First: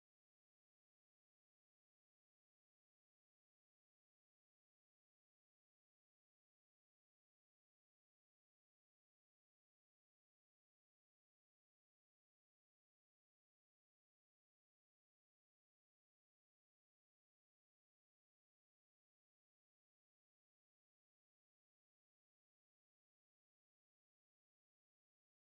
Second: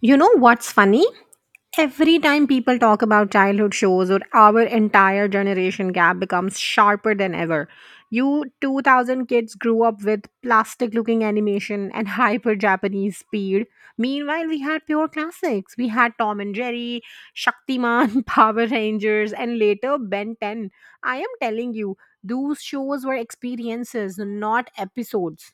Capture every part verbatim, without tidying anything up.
You know what's funny? Every time people talk about childhood shows or our entire generation gap becomes sharper than ever. You two thousand kids grew up with plastic looking animation and hyper Japanese speed. Meanwhile, we had pure classics. We had Tom and Jerry, Shaktiman, Power Rangers, and later Ben ten. I am telling you, those shows were experiences, not episodes.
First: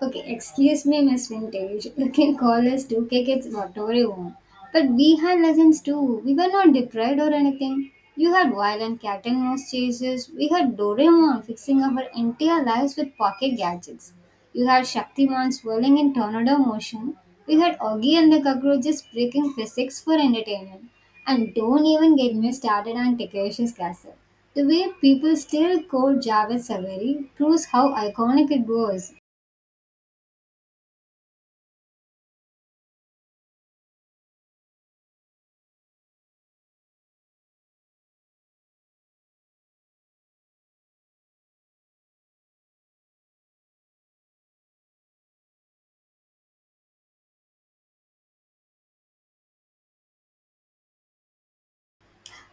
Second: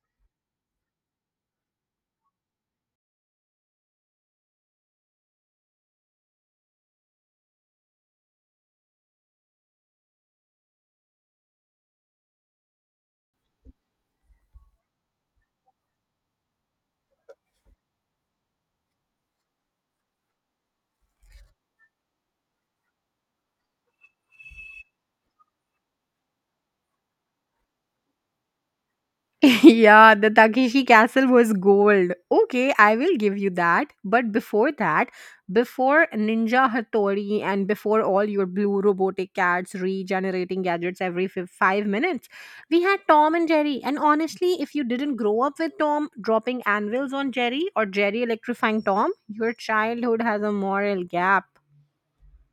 Okay, excuse me, Miss Vintage. You can call us two K kids whatever you want. But we had lessons too. We were not deprived or anything. You had violent cat and mouse chases. We had Doraemon fixing our entire lives with pocket gadgets. You had Shaktiman swirling in tornado motion. We had Augie and the cockroaches breaking physics for entertainment. And don't even get me started on Takeshi's Castle. The way people still quote Javed Saveri proves how iconic it was. Yeah, the Takeshi Castle was gold. Okay, I will give you that. But before that, before Ninja Hattori and before all your blue robotic cats regenerating gadgets every fi- five minutes, we had Tom and Jerry. And honestly, if you didn't grow up with Tom dropping anvils on Jerry or Jerry electrifying Tom, your childhood has a moral gap.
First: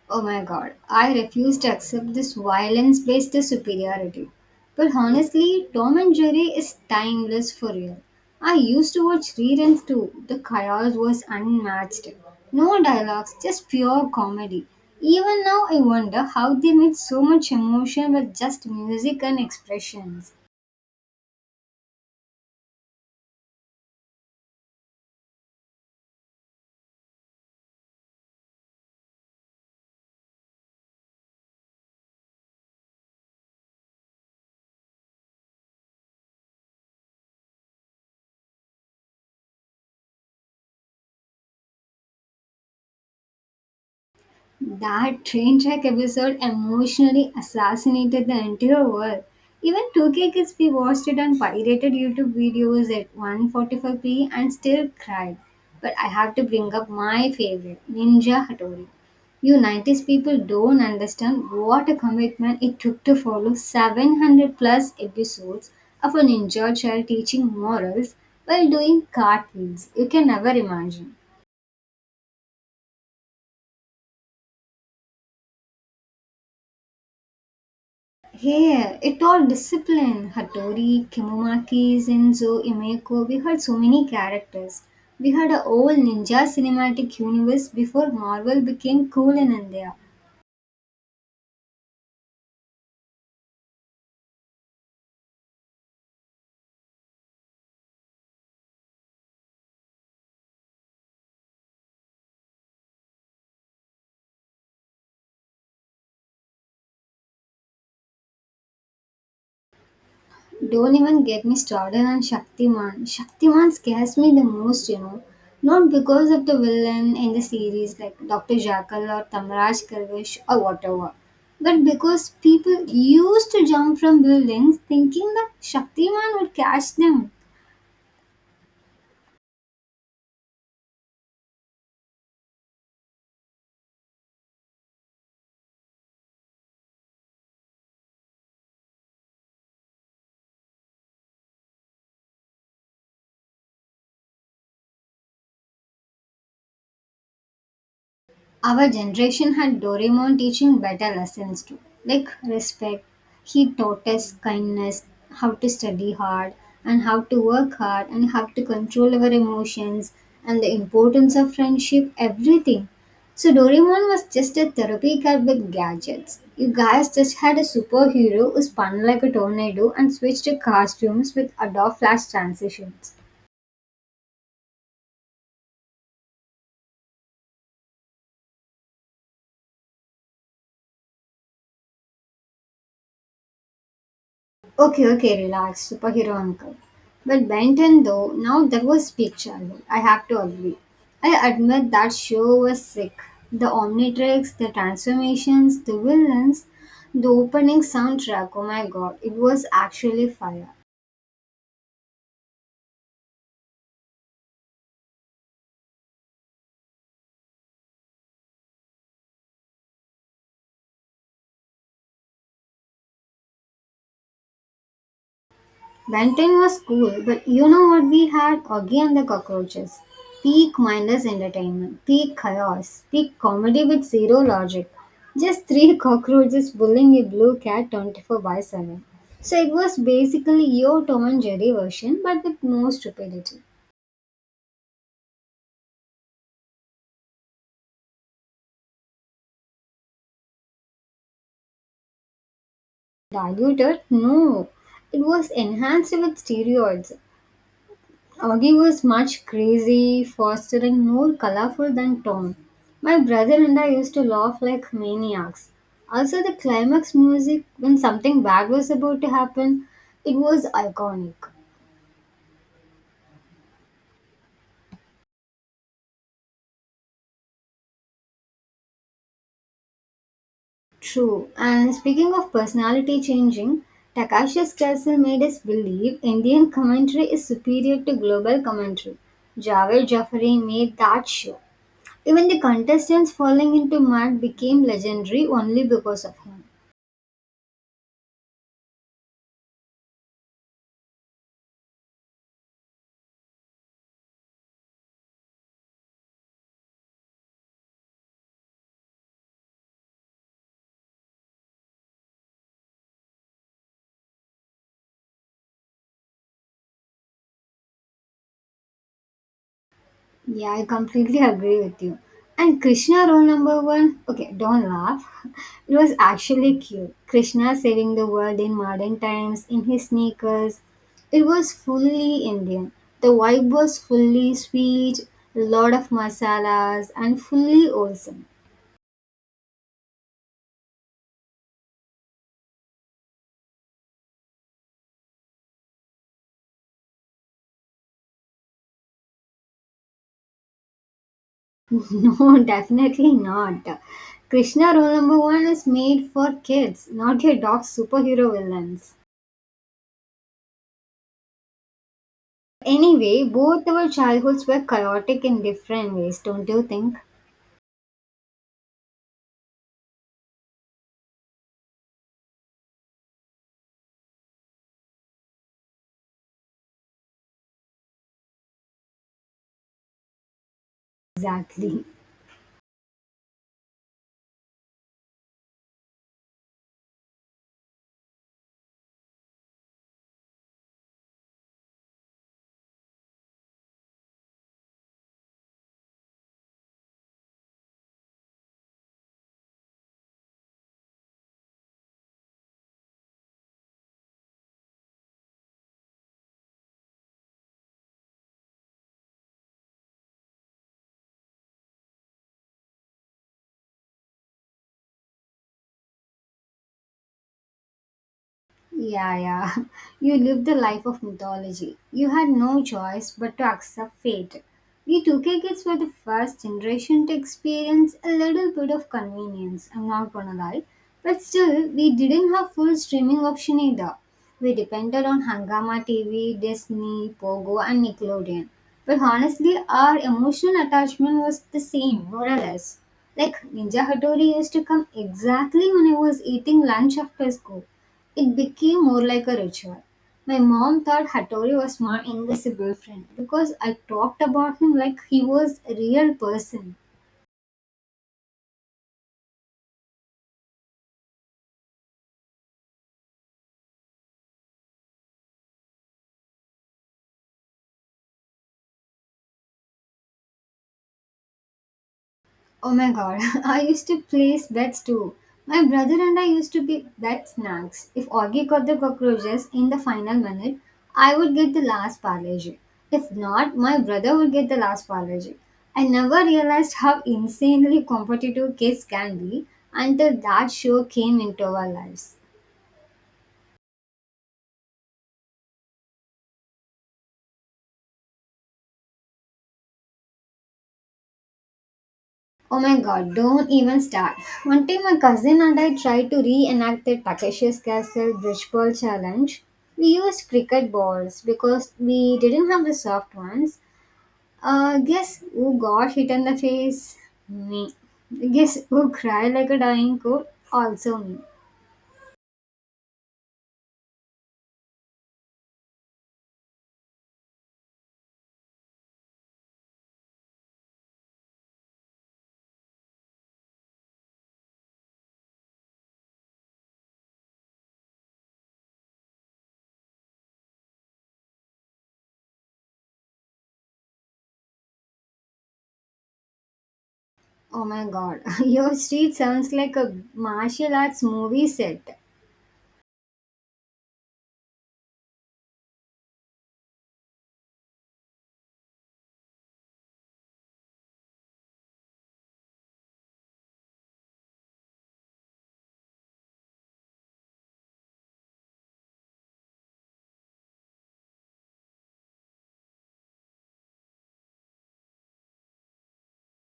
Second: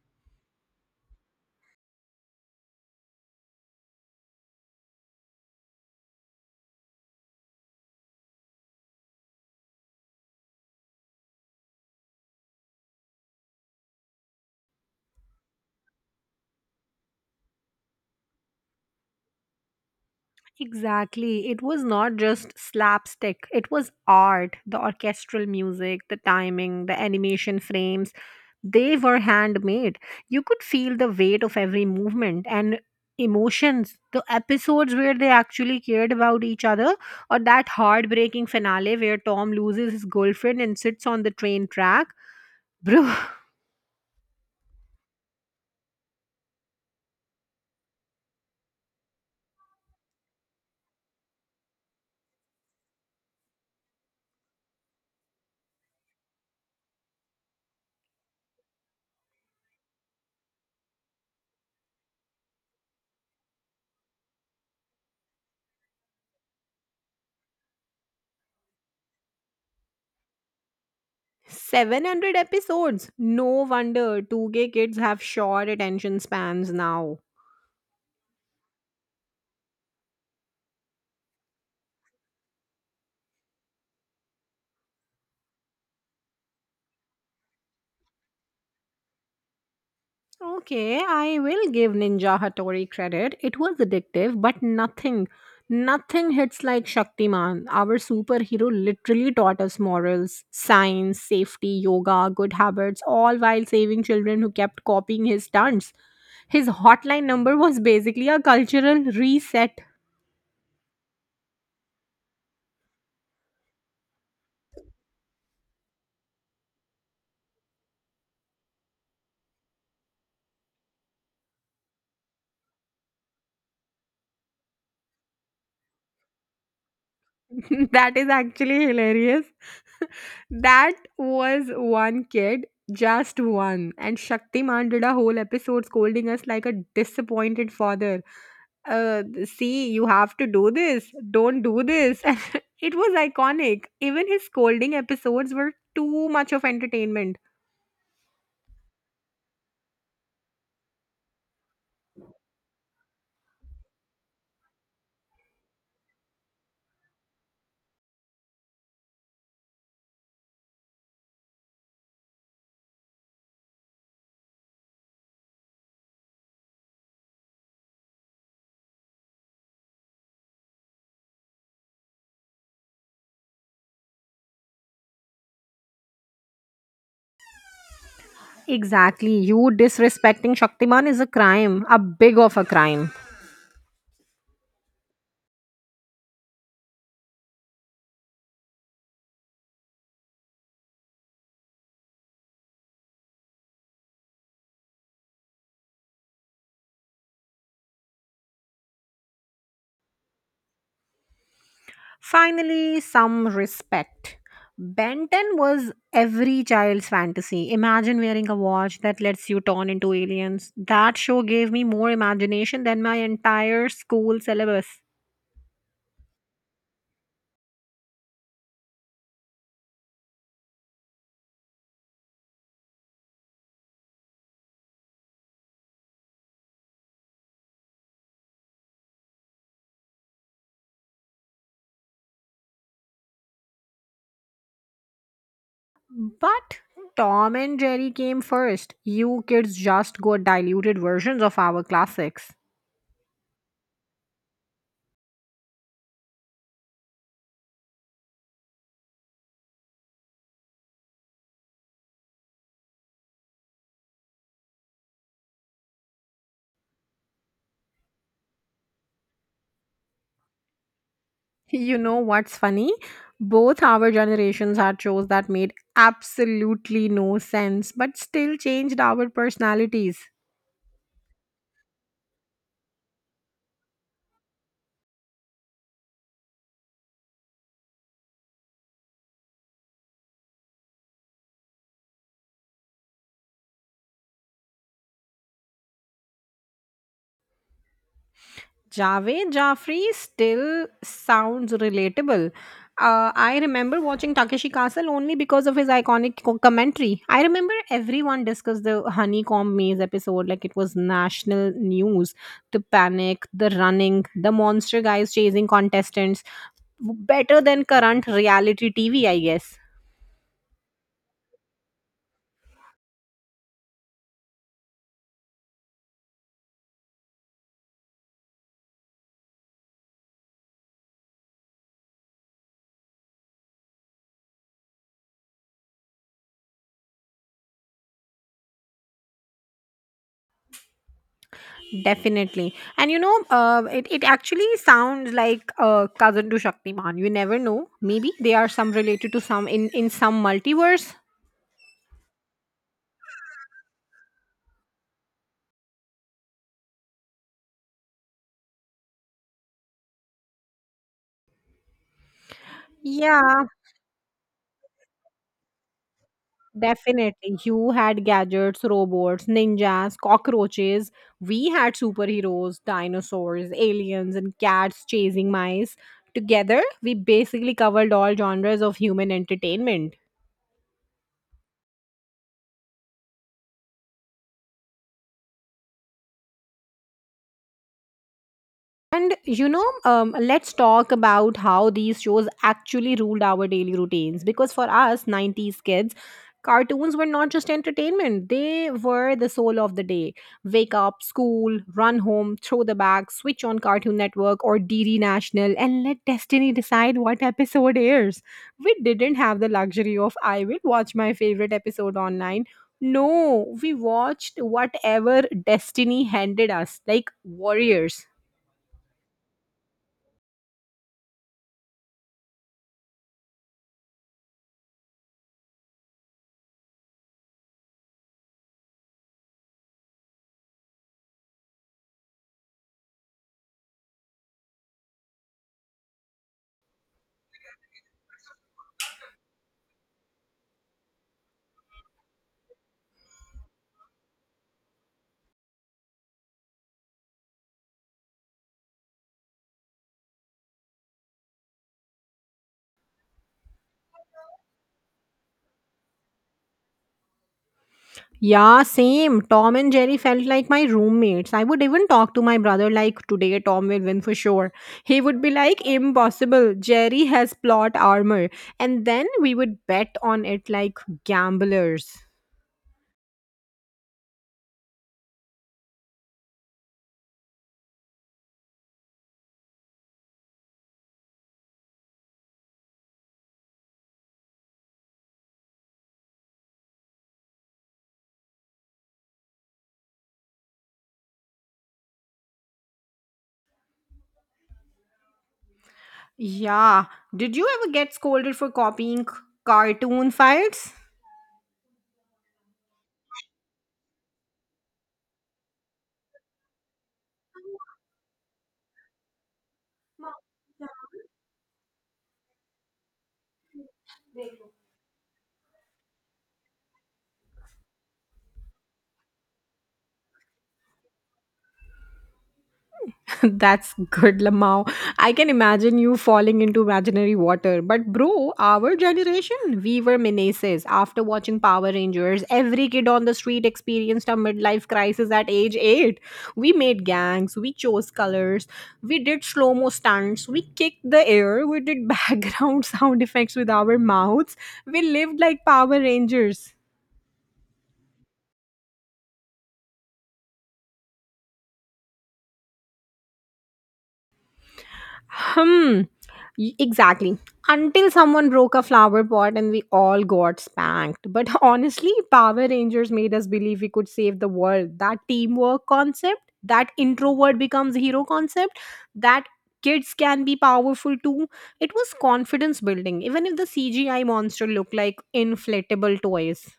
Oh my god, I refuse to accept this violence based superiority. But honestly, Tom and Jerry is timeless for real. I used to watch reruns too. The chaos was unmatched. No dialogues, just pure comedy. Even now, I wonder how they made so much emotion with just music and expressions. Exactly. It was not just slapstick, it was art. The orchestral music, the timing, the animation frames, they were handmade. You could feel the weight of every movement and emotions. The episodes where they actually cared about each other, or that heartbreaking finale where Tom loses his girlfriend and sits on the train track. Bro. That train track episode emotionally assassinated the entire world. Even two K kids we watched it on pirated YouTube videos at one forty-five p and still cried. But I have to bring up my favorite, Ninja Hattori. You nineties people don't understand what a commitment it took to follow seven hundred plus episodes of a ninja child teaching morals while doing cartwheels. You can never imagine. seven hundred episodes. No wonder two K kids have short attention spans now. Here, it all discipline. Hattori, Kemomaki, Zenzo, Imeko, we had so many characters. We had a whole ninja cinematic universe before Marvel became cool in India. Okay, I will give Ninja Hattori credit. It was addictive, but nothing, nothing hits like Shaktiman. Our superhero literally taught us morals, science, safety, yoga, good habits, all while saving children who kept copying his stunts. His hotline number was basically a cultural reset. Don't even get me started on Shaktiman. Shaktiman scares me the most, you know. Not because of the villain in the series like Doctor Jackal or Tamraj Kalvish or whatever, but because people used to jump from buildings thinking that Shaktiman would catch them. That is actually hilarious. That was one kid, just one. And Shaktiman did a whole episode scolding us like a disappointed father. Uh, see, you have to do this. Don't do this. And it was iconic. Even his scolding episodes were too much of entertainment. Our generation had Doraemon teaching better lessons too, like respect. He taught us kindness, how to study hard, and how to work hard, and how to control our emotions, and the importance of friendship, everything. So, Doraemon was just a therapy cat with gadgets. You guys just had a superhero who spun like a tornado and switched to costumes with Adobe Flash transitions. Exactly. You disrespecting Shaktiman is a crime, a big of a crime. Okay, okay, relax, superhero uncle. But Benton, though, now that was peak childhood. I have to agree. I admit that show was sick. The Omnitrix, the transformations, the villains, the opening soundtrack. Oh my god, it was actually fire. Finally, some respect. Benton was every child's fantasy. Imagine wearing a watch that lets you turn into aliens. That show gave me more imagination than my entire school syllabus. Benton was cool, but you know what we had? Augie and the cockroaches. Peak mindless entertainment, peak chaos, peak comedy with zero logic. Just three cockroaches bullying a blue cat twenty-four by seven. So it was basically your Tom and Jerry version, but with more stupidity. But Tom and Jerry came first. You kids just got diluted versions of our classics. Diluted? No. It was enhanced with steroids, Augie was much crazy, faster, and more colorful than Tom. My brother and I used to laugh like maniacs. Also, the climax music, when something bad was about to happen, it was iconic. You know what's funny? Both our generations had shows that made absolutely no sense but still changed our personalities. True. And speaking of personality changing, Takashi's castle made us believe Indian commentary is superior to global commentary. Javed Jafari made that sure. Even the contestants falling into mud became legendary only because of him. Javed Jafri still sounds relatable. Uh, I remember watching Takeshi Castle only because of his iconic co- commentary. I remember everyone discussed the honeycomb maze episode like it was national news. The panic, the running, the monster guys chasing contestants. Better than current reality T V, I guess. Yeah, I completely agree with you. And Krishna rule number one, okay, don't laugh. It was actually cute. Krishna saving the world in modern times in his sneakers. It was fully Indian. The vibe was fully sweet, a lot of masalas, and fully wholesome. Definitely. And you know, uh, it, it actually sounds like a cousin to Shaktiman. You never know. Maybe they are some related to some in, in some multiverse. No, definitely not. Krishna rule number one is made for kids, not your dog superhero villains. Anyway, Yeah, both our childhoods were chaotic in different ways, don't you think? definitely. You had gadgets, robots, ninjas, cockroaches. We had superheroes, dinosaurs, aliens, and cats chasing mice. Together, we basically covered all genres of human entertainment. Exactly. And you know, um, let's talk about how these shows actually ruled our daily routines. Because for us, nineties kids, cartoons were not just entertainment, they were the soul of the day. Wake up, school, run home, throw the bag, switch on Cartoon Network or D. D. National, and let destiny decide what episode airs. We didn't have the luxury of, I will watch my favorite episode online. No, we watched whatever destiny handed us, like warriors. Yeah, yeah. You lived the life of mythology. You had no choice but to accept fate. We two K kids were the first generation to experience a little bit of convenience, I'm not gonna lie. But still, we didn't have full streaming option either. We depended on Hangama T V, Disney, Pogo, and Nickelodeon. But honestly, our emotional attachment was the same, more or less. Like, Ninja Hattori used to come exactly when I was eating lunch after school, it became more like a ritual. My mom thought Hattori was my invisible friend because I talked about him like he was a real person. Yeah, same. Tom and Jerry felt like my roommates. I would even talk to my brother like today Tom will win for sure. He would be like impossible. Jerry has plot armor. And then we would bet on it like gamblers. Oh my god, I used to place bets too. My brother and I used to be bet snacks. If Augie got the cockroaches in the final minute, I would get the last parlay. If not, my brother would get the last parlay. I never realized how insanely competitive kids can be until that show came into our lives. Yeah. Did you ever get scolded for copying cartoon files? Oh my god, don't even start. One time my cousin and I tried to reenact the Takeshi's Castle Bridgeball Challenge. We used cricket balls because we didn't have the soft ones. Uh, guess who got hit in the face? Me. Guess who cried like a dying cow? Also me. That's good, Lamau. I can imagine you falling into imaginary water. But, bro, our generation, we were menaces. After watching Power Rangers, every kid on the street experienced a midlife crisis at age eight. We made gangs, we chose colors, we did slow mo stunts, we kicked the air, we did background sound effects with our mouths. We lived like Power Rangers. Oh my god, your street sounds like a martial arts movie set. Hmm. Y- Exactly. Until someone broke a flower pot and we all got spanked. But honestly, Power Rangers made us believe we could save the world. That teamwork concept, that introvert becomes hero concept, that kids can be powerful too. It was confidence building, even if the C G I monster looked like inflatable toys.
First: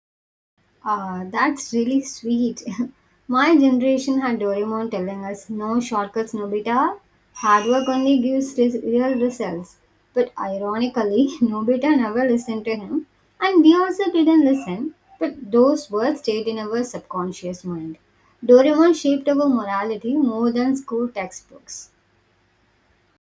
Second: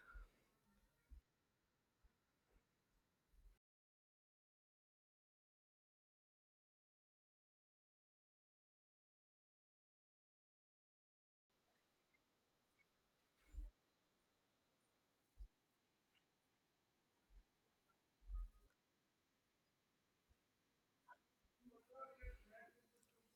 Ah, that's really sweet. My generation had Doraemon telling us no shortcuts, Nobita. Hard work only gives res- real results. But ironically, Nobita never listened to him, and we also didn't listen. But those words stayed in our subconscious mind. Doraemon shaped our morality more than school textbooks.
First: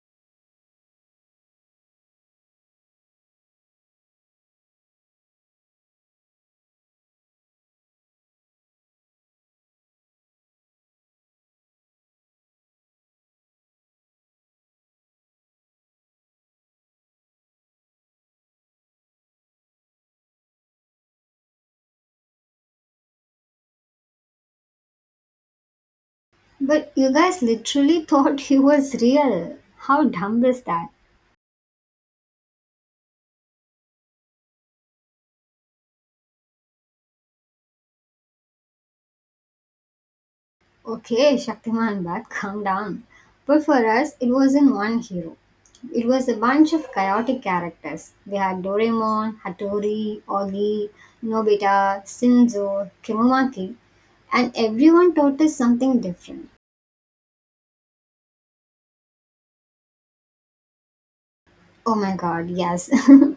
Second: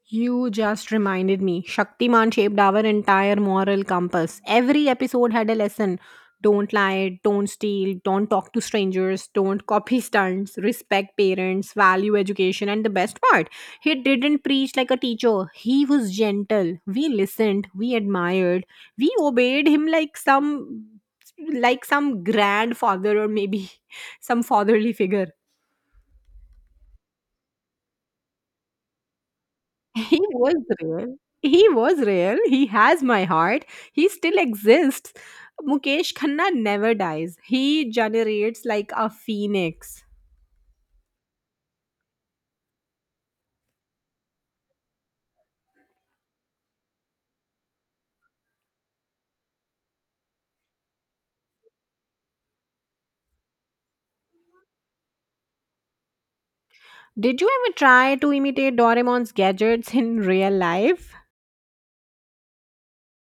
You just reminded me. Shaktiman shaped our entire moral compass. Every episode had a lesson. Don't lie, don't steal, don't talk to strangers, don't copy stunts, respect parents, value education, and the best part, he didn't preach like a teacher. He was gentle. We listened, we admired, we obeyed him like some like some grandfather or maybe some fatherly figure. But you guys literally thought he was real. How He dumb was is that? real. He was real. He has my heart. He still exists. Mukesh Khanna never dies. He generates like a phoenix. Okay, Shaktiman, but calm down. But for us, it wasn't one hero. It was a bunch of chaotic characters. We had Doraemon, Hattori, Augie, Nobita, Sinzo, Kimumaki, and everyone taught us something different. Did you ever try to imitate Doraemon's gadgets in real life? Oh my god, yes.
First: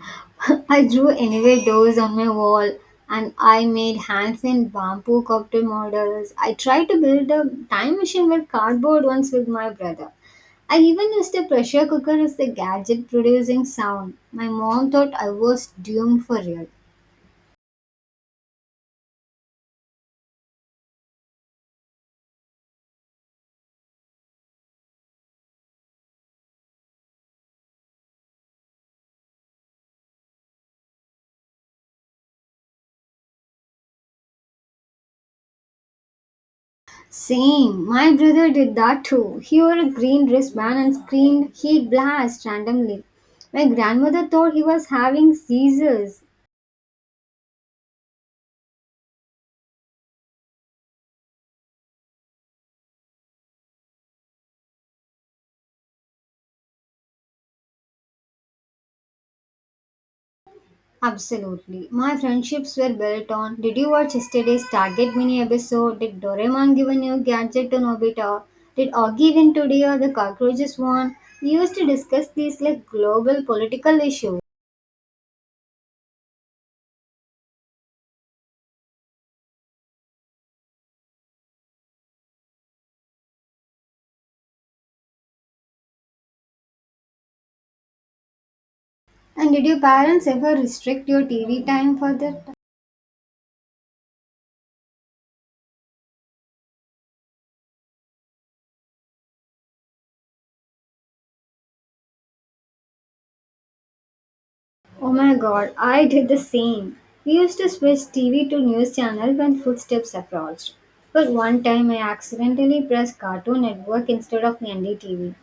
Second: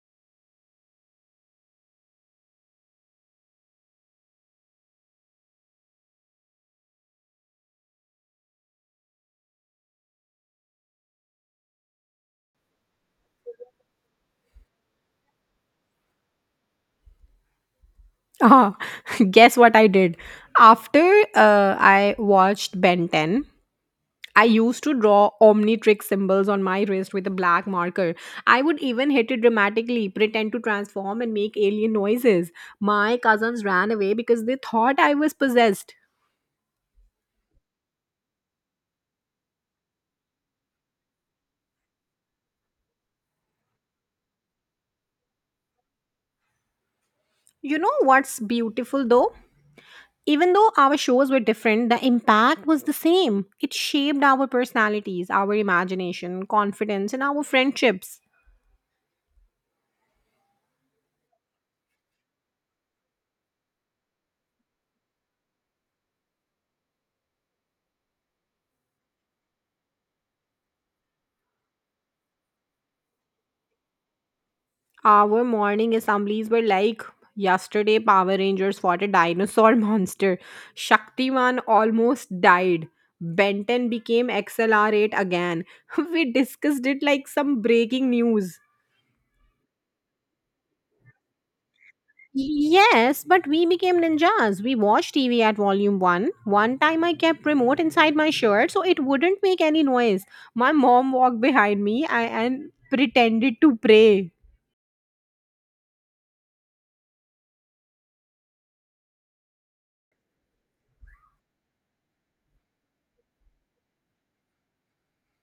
I drew anyway doors on my wall and I made hands in bamboo cocktail models. I tried to build a time machine with cardboard once with my brother. I even used a pressure cooker as the gadget producing sound. My mom thought I was doomed for real. Oh, guess what I did? After uh, I watched Ben ten, I used to draw Omnitrix symbols on my wrist with a black marker. I would even hit it dramatically, pretend to transform, and make alien noises. My cousins ran away because they thought I was possessed. Same, my brother did that too. He wore a green wristband and screamed heat blast randomly. My grandmother thought he was having seizures. You know what's beautiful though? Even though our shows were different, the impact was the same. It shaped our personalities, our imagination, confidence, and our friendships. Absolutely. My friendships were built on, did you watch yesterday's Target mini episode? Did Doraemon give a new gadget to Nobita? Did Augie win today or the cockroaches won? We used to discuss these like global political issues. Our morning assemblies were like yesterday Power Rangers fought a dinosaur monster. Shaktiman almost died. Benton became X L R eight again. We discussed it like some breaking news. And did your parents ever restrict your T V time for that? Yes, but we became ninjas. We watched T V at volume one. One time I kept remote inside my shirt so it wouldn't make any noise. My mom walked behind me I- and pretended to pray. Oh my god, I did the same. We used to switch T V to news channel when footsteps approached. But one time I accidentally pressed Cartoon Network instead of N D T V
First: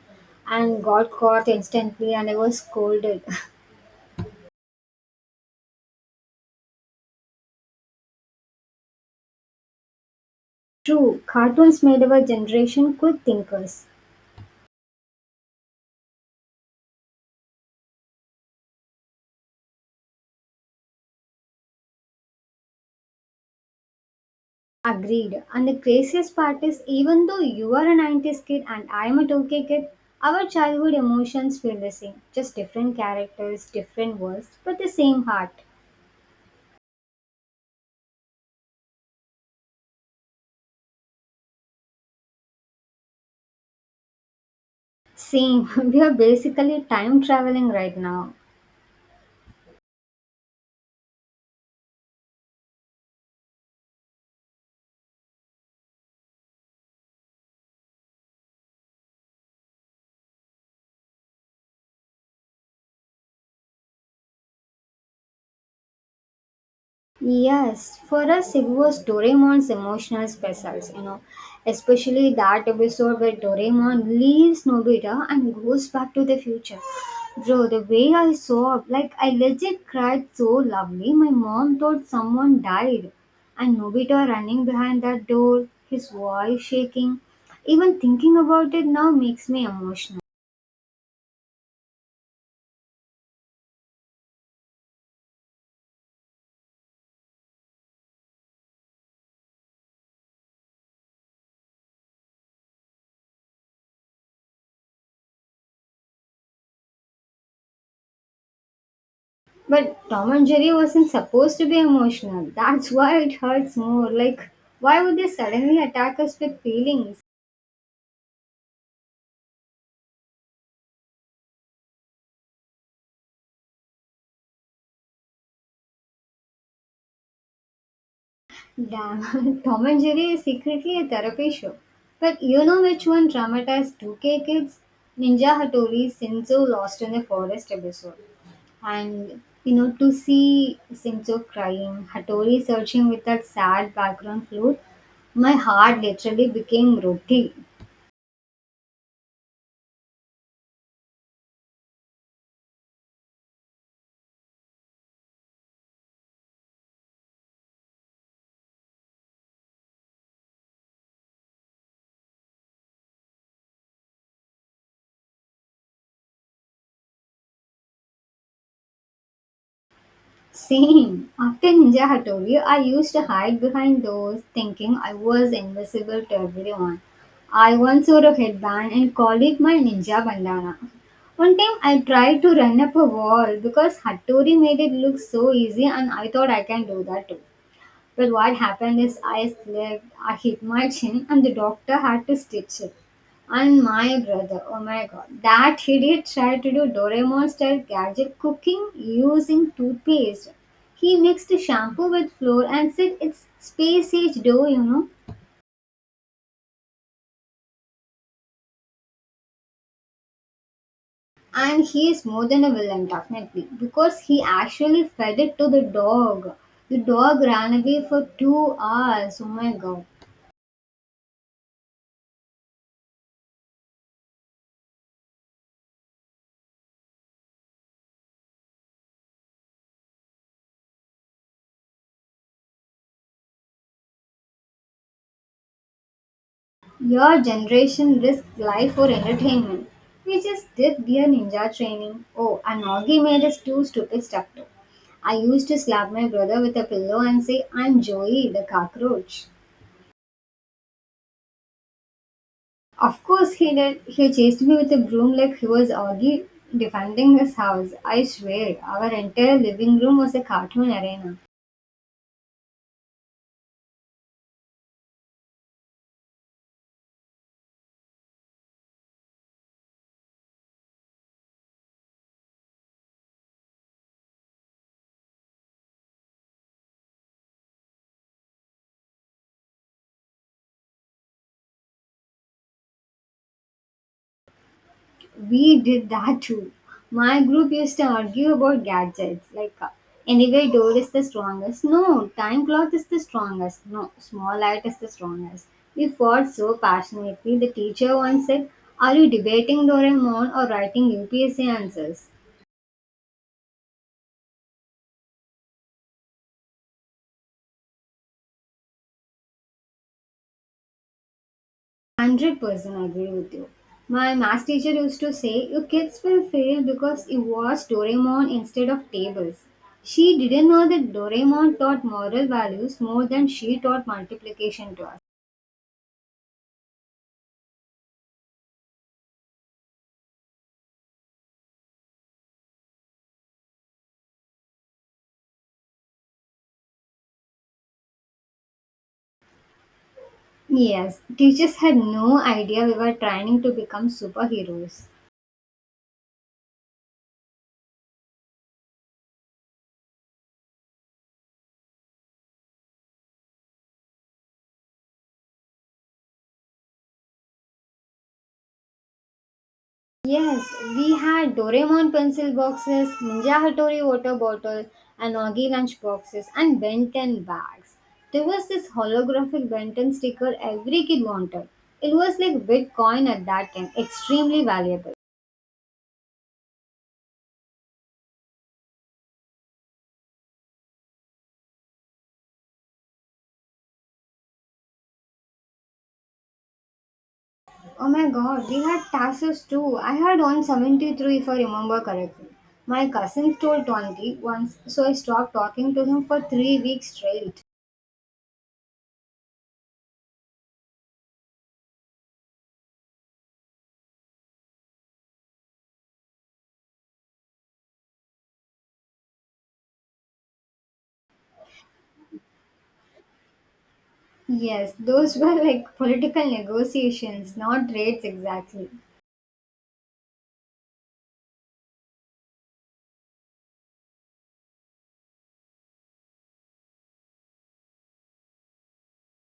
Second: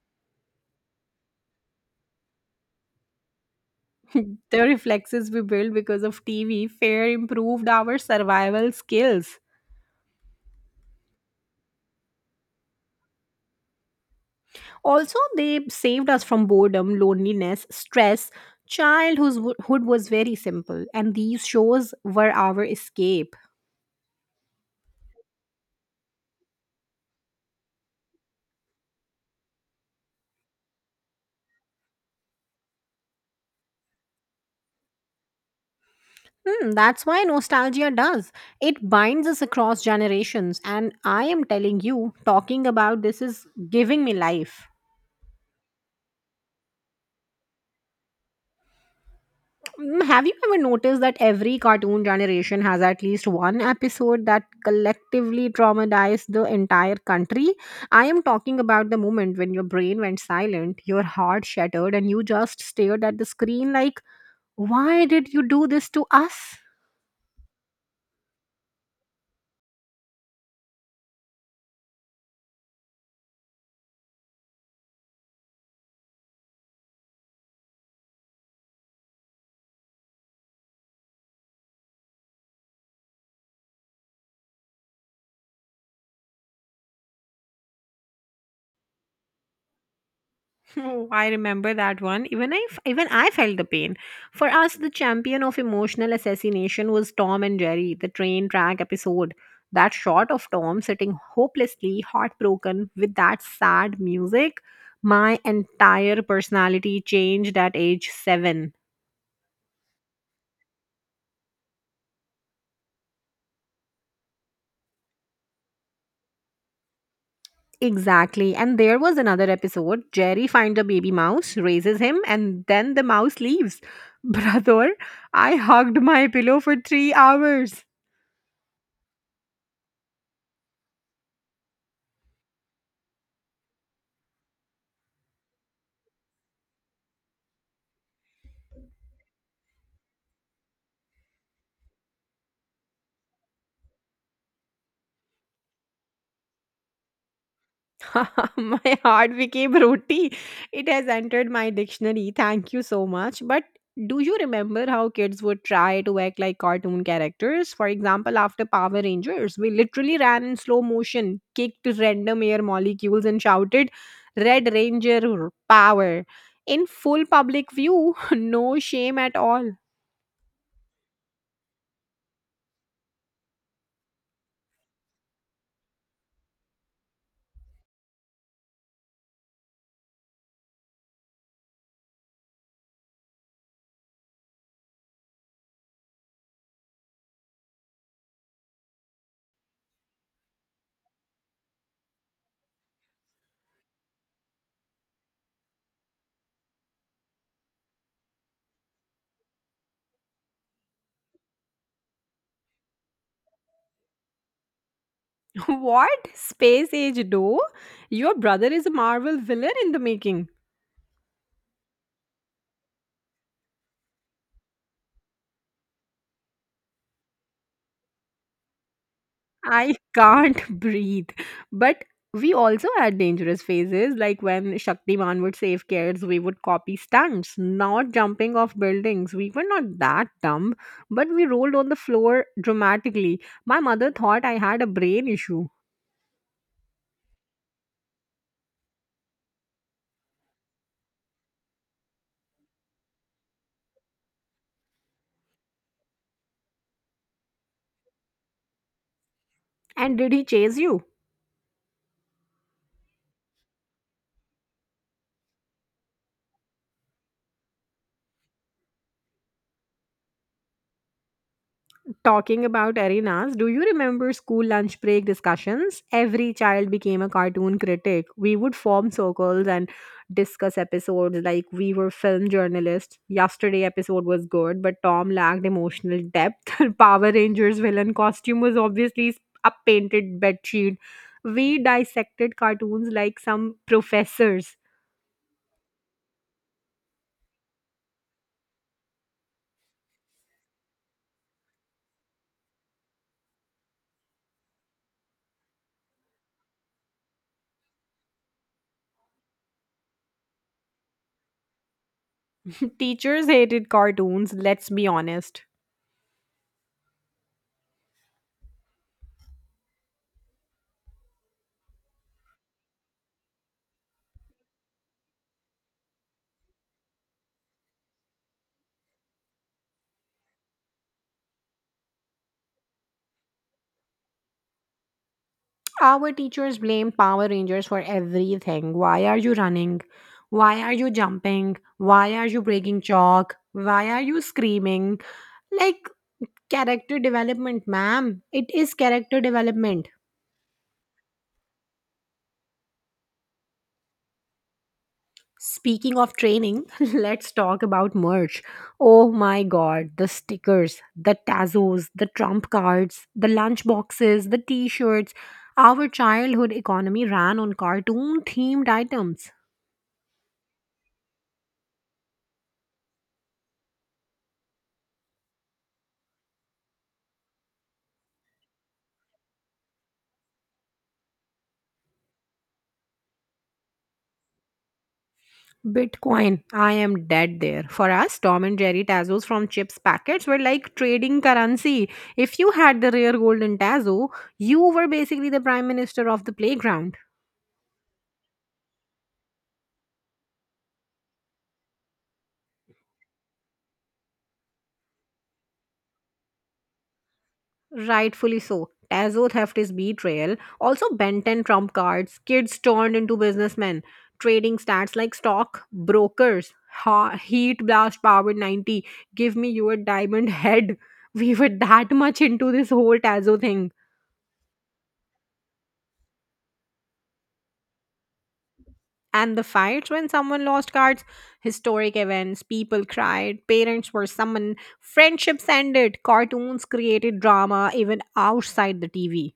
and got caught instantly and I was scolded. The reflexes we built because of T V fair improved our survival skills. True, cartoons made our generation quick thinkers. Also, they saved us from boredom, loneliness, stress. Childhood was very simple, and these shows were our escape. Agreed. And the craziest part is even though you are a nineties kid and I am a two K kid, our childhood emotions feel the same. Just different characters, different worlds, but the same heart. Hmm, that's why nostalgia does. It binds us across generations, and I am telling you, talking about this is giving me life. Same, we are basically time traveling right now. Mm, have you ever noticed that every cartoon generation has at least one episode that collectively traumatized the entire country? I am talking about the moment when your brain went silent, your heart shattered, and you just stared at the screen like, why did you do this to us? Yes, for us it was Doraemon's emotional specials, you know, especially that episode where Doraemon leaves Nobita and goes back to the future. Bro, the way I saw, like I legit cried so lovely. My mom thought someone died, and Nobita running behind that door, his voice shaking. Even thinking about it now makes me emotional. Oh, I remember that one. Even I, even I felt the pain. For us, the champion of emotional assassination was Tom and Jerry, the train track episode. That shot of Tom sitting hopelessly heartbroken with that sad music, my entire personality changed at age seven. But Tom and Jerry wasn't supposed to be emotional. That's why it hurts more. Like, why would they suddenly attack us with feelings? Exactly. And there was another episode. Jerry finds a baby mouse, raises him, and then the mouse leaves. Brother, I hugged my pillow for three hours. Damn, Tom and Jerry is secretly a therapy show. But you know which one traumatized two K kids? Ninja Hattori's Senzo lost in the forest episode. And you know, to see Senzo crying, Hattori searching with that sad background flute, my heart literally became roti. My heart became roti. It has entered my dictionary. Thank you so much. But do you remember how kids would try to act like cartoon characters? For example, after Power Rangers, we literally ran in slow motion, kicked random air molecules, and shouted, Red Ranger power. In full public view, no shame at all. Same. After Ninja Hattori, I used to hide behind doors thinking I was invisible to everyone. I once wore a headband and called it my ninja bandana. One time I tried to run up a wall because Hattori made it look so easy and I thought I can do that too. Well, what happened is I slipped, I hit my chin, and the doctor had to stitch it. And my brother, oh my god, that idiot tried to do Doraemon style gadget cooking using toothpaste. He mixed shampoo with flour and said it's space age dough, you know. What? Space age, though? Your brother is a Marvel villain in the making. And he is more than a villain, definitely, because he actually fed it to the dog. The dog ran away for two hours. Oh my I god. can't breathe. But we also had dangerous phases, like when Shaktiman would save kids, we would copy stunts, not jumping off buildings. We were not that dumb, but we rolled on the floor dramatically. My mother thought I had a brain issue. Your generation risks life for entertainment. We just did gear ninja training. Oh, and Augie made us two stupid stuff too. I used to slap my brother with a pillow and say, I'm Joey, the cockroach. And did he chase you? Of course he did. He chased me with a broom like he was Augie defending his house. I swear, our entire living room was a cartoon arena. Talking about arenas, do you remember school lunch break discussions? Every child became a cartoon critic. We would form circles and discuss episodes like we were film journalists. Yesterday episode was good, but Tom lacked emotional depth. Power Rangers villain costume was obviously a painted bedsheet. We dissected cartoons like some professors. We did that too. My group used to argue about gadgets, like uh, anyway, door is the strongest. No, time clock is the strongest. No, small light is the strongest. We fought so passionately. The teacher once said, "Are you debating Doraemon or writing U P S C answers?" Teachers hated cartoons, let's be honest. one hundred percent agree with you. My math teacher used to say, you kids will fail because you watch Doraemon instead of tables. She didn't know that Doraemon taught moral values more than she taught multiplication to us. Our teachers blame Power Rangers for everything. Why are you running? Why are you jumping? Why are you breaking chalk? Why are you screaming? Like character development, ma'am. It is character development. Yes, teachers had no idea we were training to become superheroes. Speaking of training, let's talk about merch. Oh my god, the stickers, the tazos, the trump cards, the lunch boxes, the t shirts. Our childhood economy ran on cartoon themed items. Yes, we had Doraemon pencil boxes, Ninja Hattori water bottle, and Oggy lunch boxes, and Ben ten bags. There was this holographic Ben ten sticker every kid wanted. It was like Bitcoin at that time, extremely valuable. Bitcoin. I am dead there. For us, Tom and Jerry Tazos from Chips Packets were like trading currency. If you had the rare golden Tazo, you were basically the prime minister of the playground. Oh my god, we had taxes too. I had one hundred seventy-three if I remember correctly. My cousin stole twenty once, so I stopped talking to him for three weeks straight. Rightfully so. Tazo theft is betrayal. Also, Ben ten trump cards, kids turned into businessmen, trading stats like stock, brokers, ha- heat blast powered ninety, give me your diamond head. We were that much into this whole Tazo thing. Yes, those were like political negotiations, not rates exactly. And the fights when someone lost cards, historic events, people cried, parents were summoned, friendships ended, cartoons created drama even outside the T V.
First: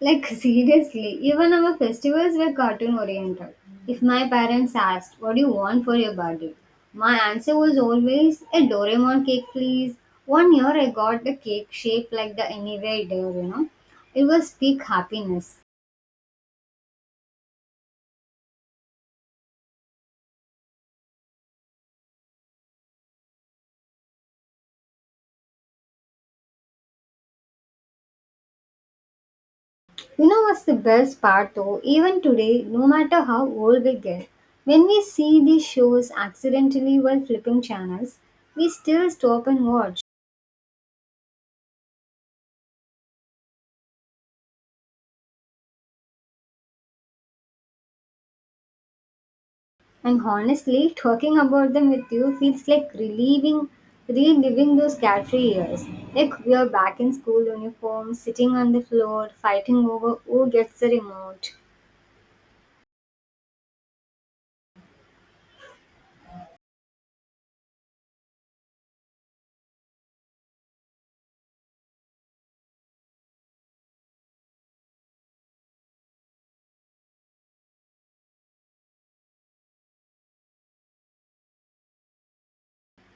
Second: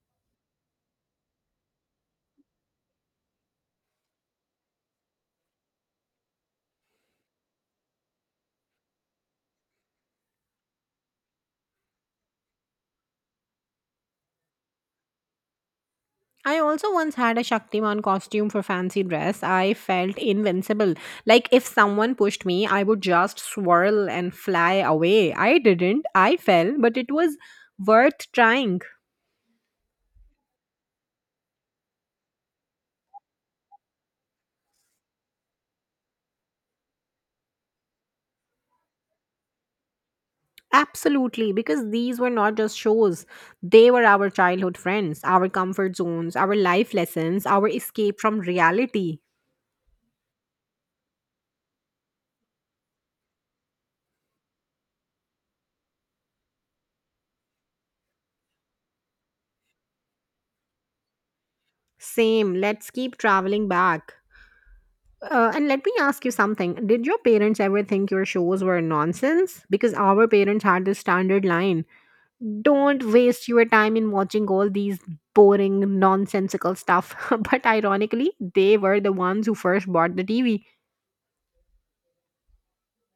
Like seriously, even our festivals were cartoon oriented. If my parents asked, "What do you want for your birthday?" my answer was always a Doraemon cake, please. One year I got the cake shaped like the anywhere there, you know. It was peak happiness. I also once had a Shaktiman costume for fancy dress. I felt invincible. Like if someone pushed me, I would just swirl and fly away. I didn't. I fell, but it was worth trying. You know what's the best part though? Even today, no matter how old we get, when we see these shows accidentally while flipping channels, we still stop and watch. Absolutely, because these were not just shows. They were our childhood friends, our comfort zones, our life lessons, our escape from reality. And honestly, talking about them with you feels like relieving, reliving those carefree years. Like we are back in school uniform, sitting on the floor, fighting over who gets the remote. Same, let's keep traveling back. Uh, and let me ask you something. Did your parents ever think your shows were nonsense? Because our parents had this standard line don't waste your time in watching all these boring nonsensical stuff but ironically they were the ones who first bought the TV.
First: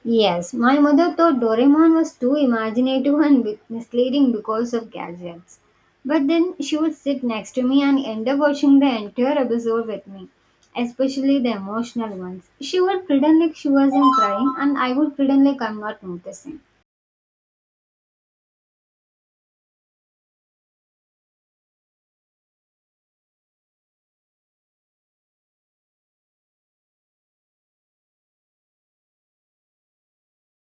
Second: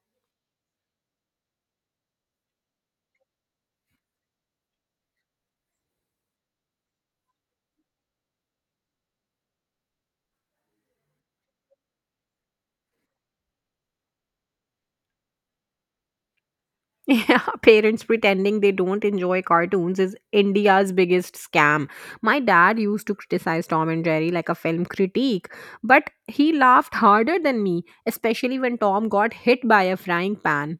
Yes, my mother thought Doraemon was too imaginative and bit- misleading because of gadgets. But then she would sit next to me and end up watching the entire episode with me, especially the emotional ones. She would pretend like she wasn't crying, and I would pretend like I'm not noticing. Yeah, parents pretending they don't enjoy cartoons is India's biggest scam. My dad used to criticize Tom and Jerry like a film critique, but he laughed harder than me, especially when Tom got hit by a frying pan.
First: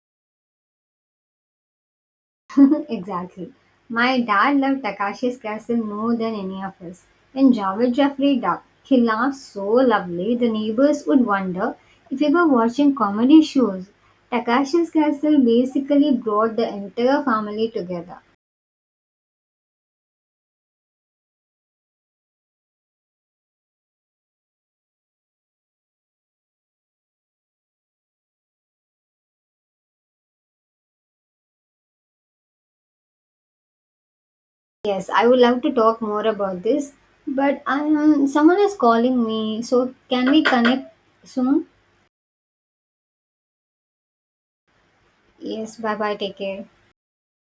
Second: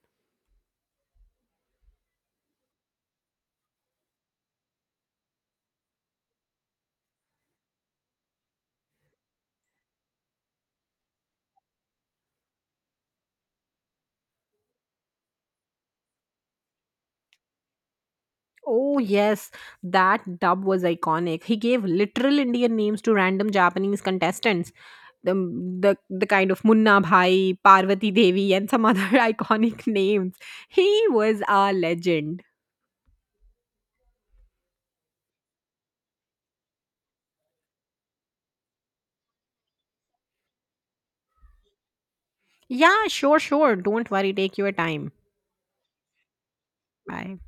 Exactly. My dad loved Takashi's Castle more than any of us. And Javed Jafri dubbed Khilaf so lovely the neighbors would wonder if we were watching comedy shows. Takashi's Castle basically brought the entire family together. Oh, yes, that dub was iconic. He gave literal Indian names to random Japanese contestants. The, the, the kind of Munna Bhai, Parvati Devi, and some other iconic names. He was a legend. Yes, I would love to talk more about this, but um, someone is calling me, so can we connect soon? Yeah, sure, sure. Don't worry. Take your time. Yes, bye bye, take care. Bye.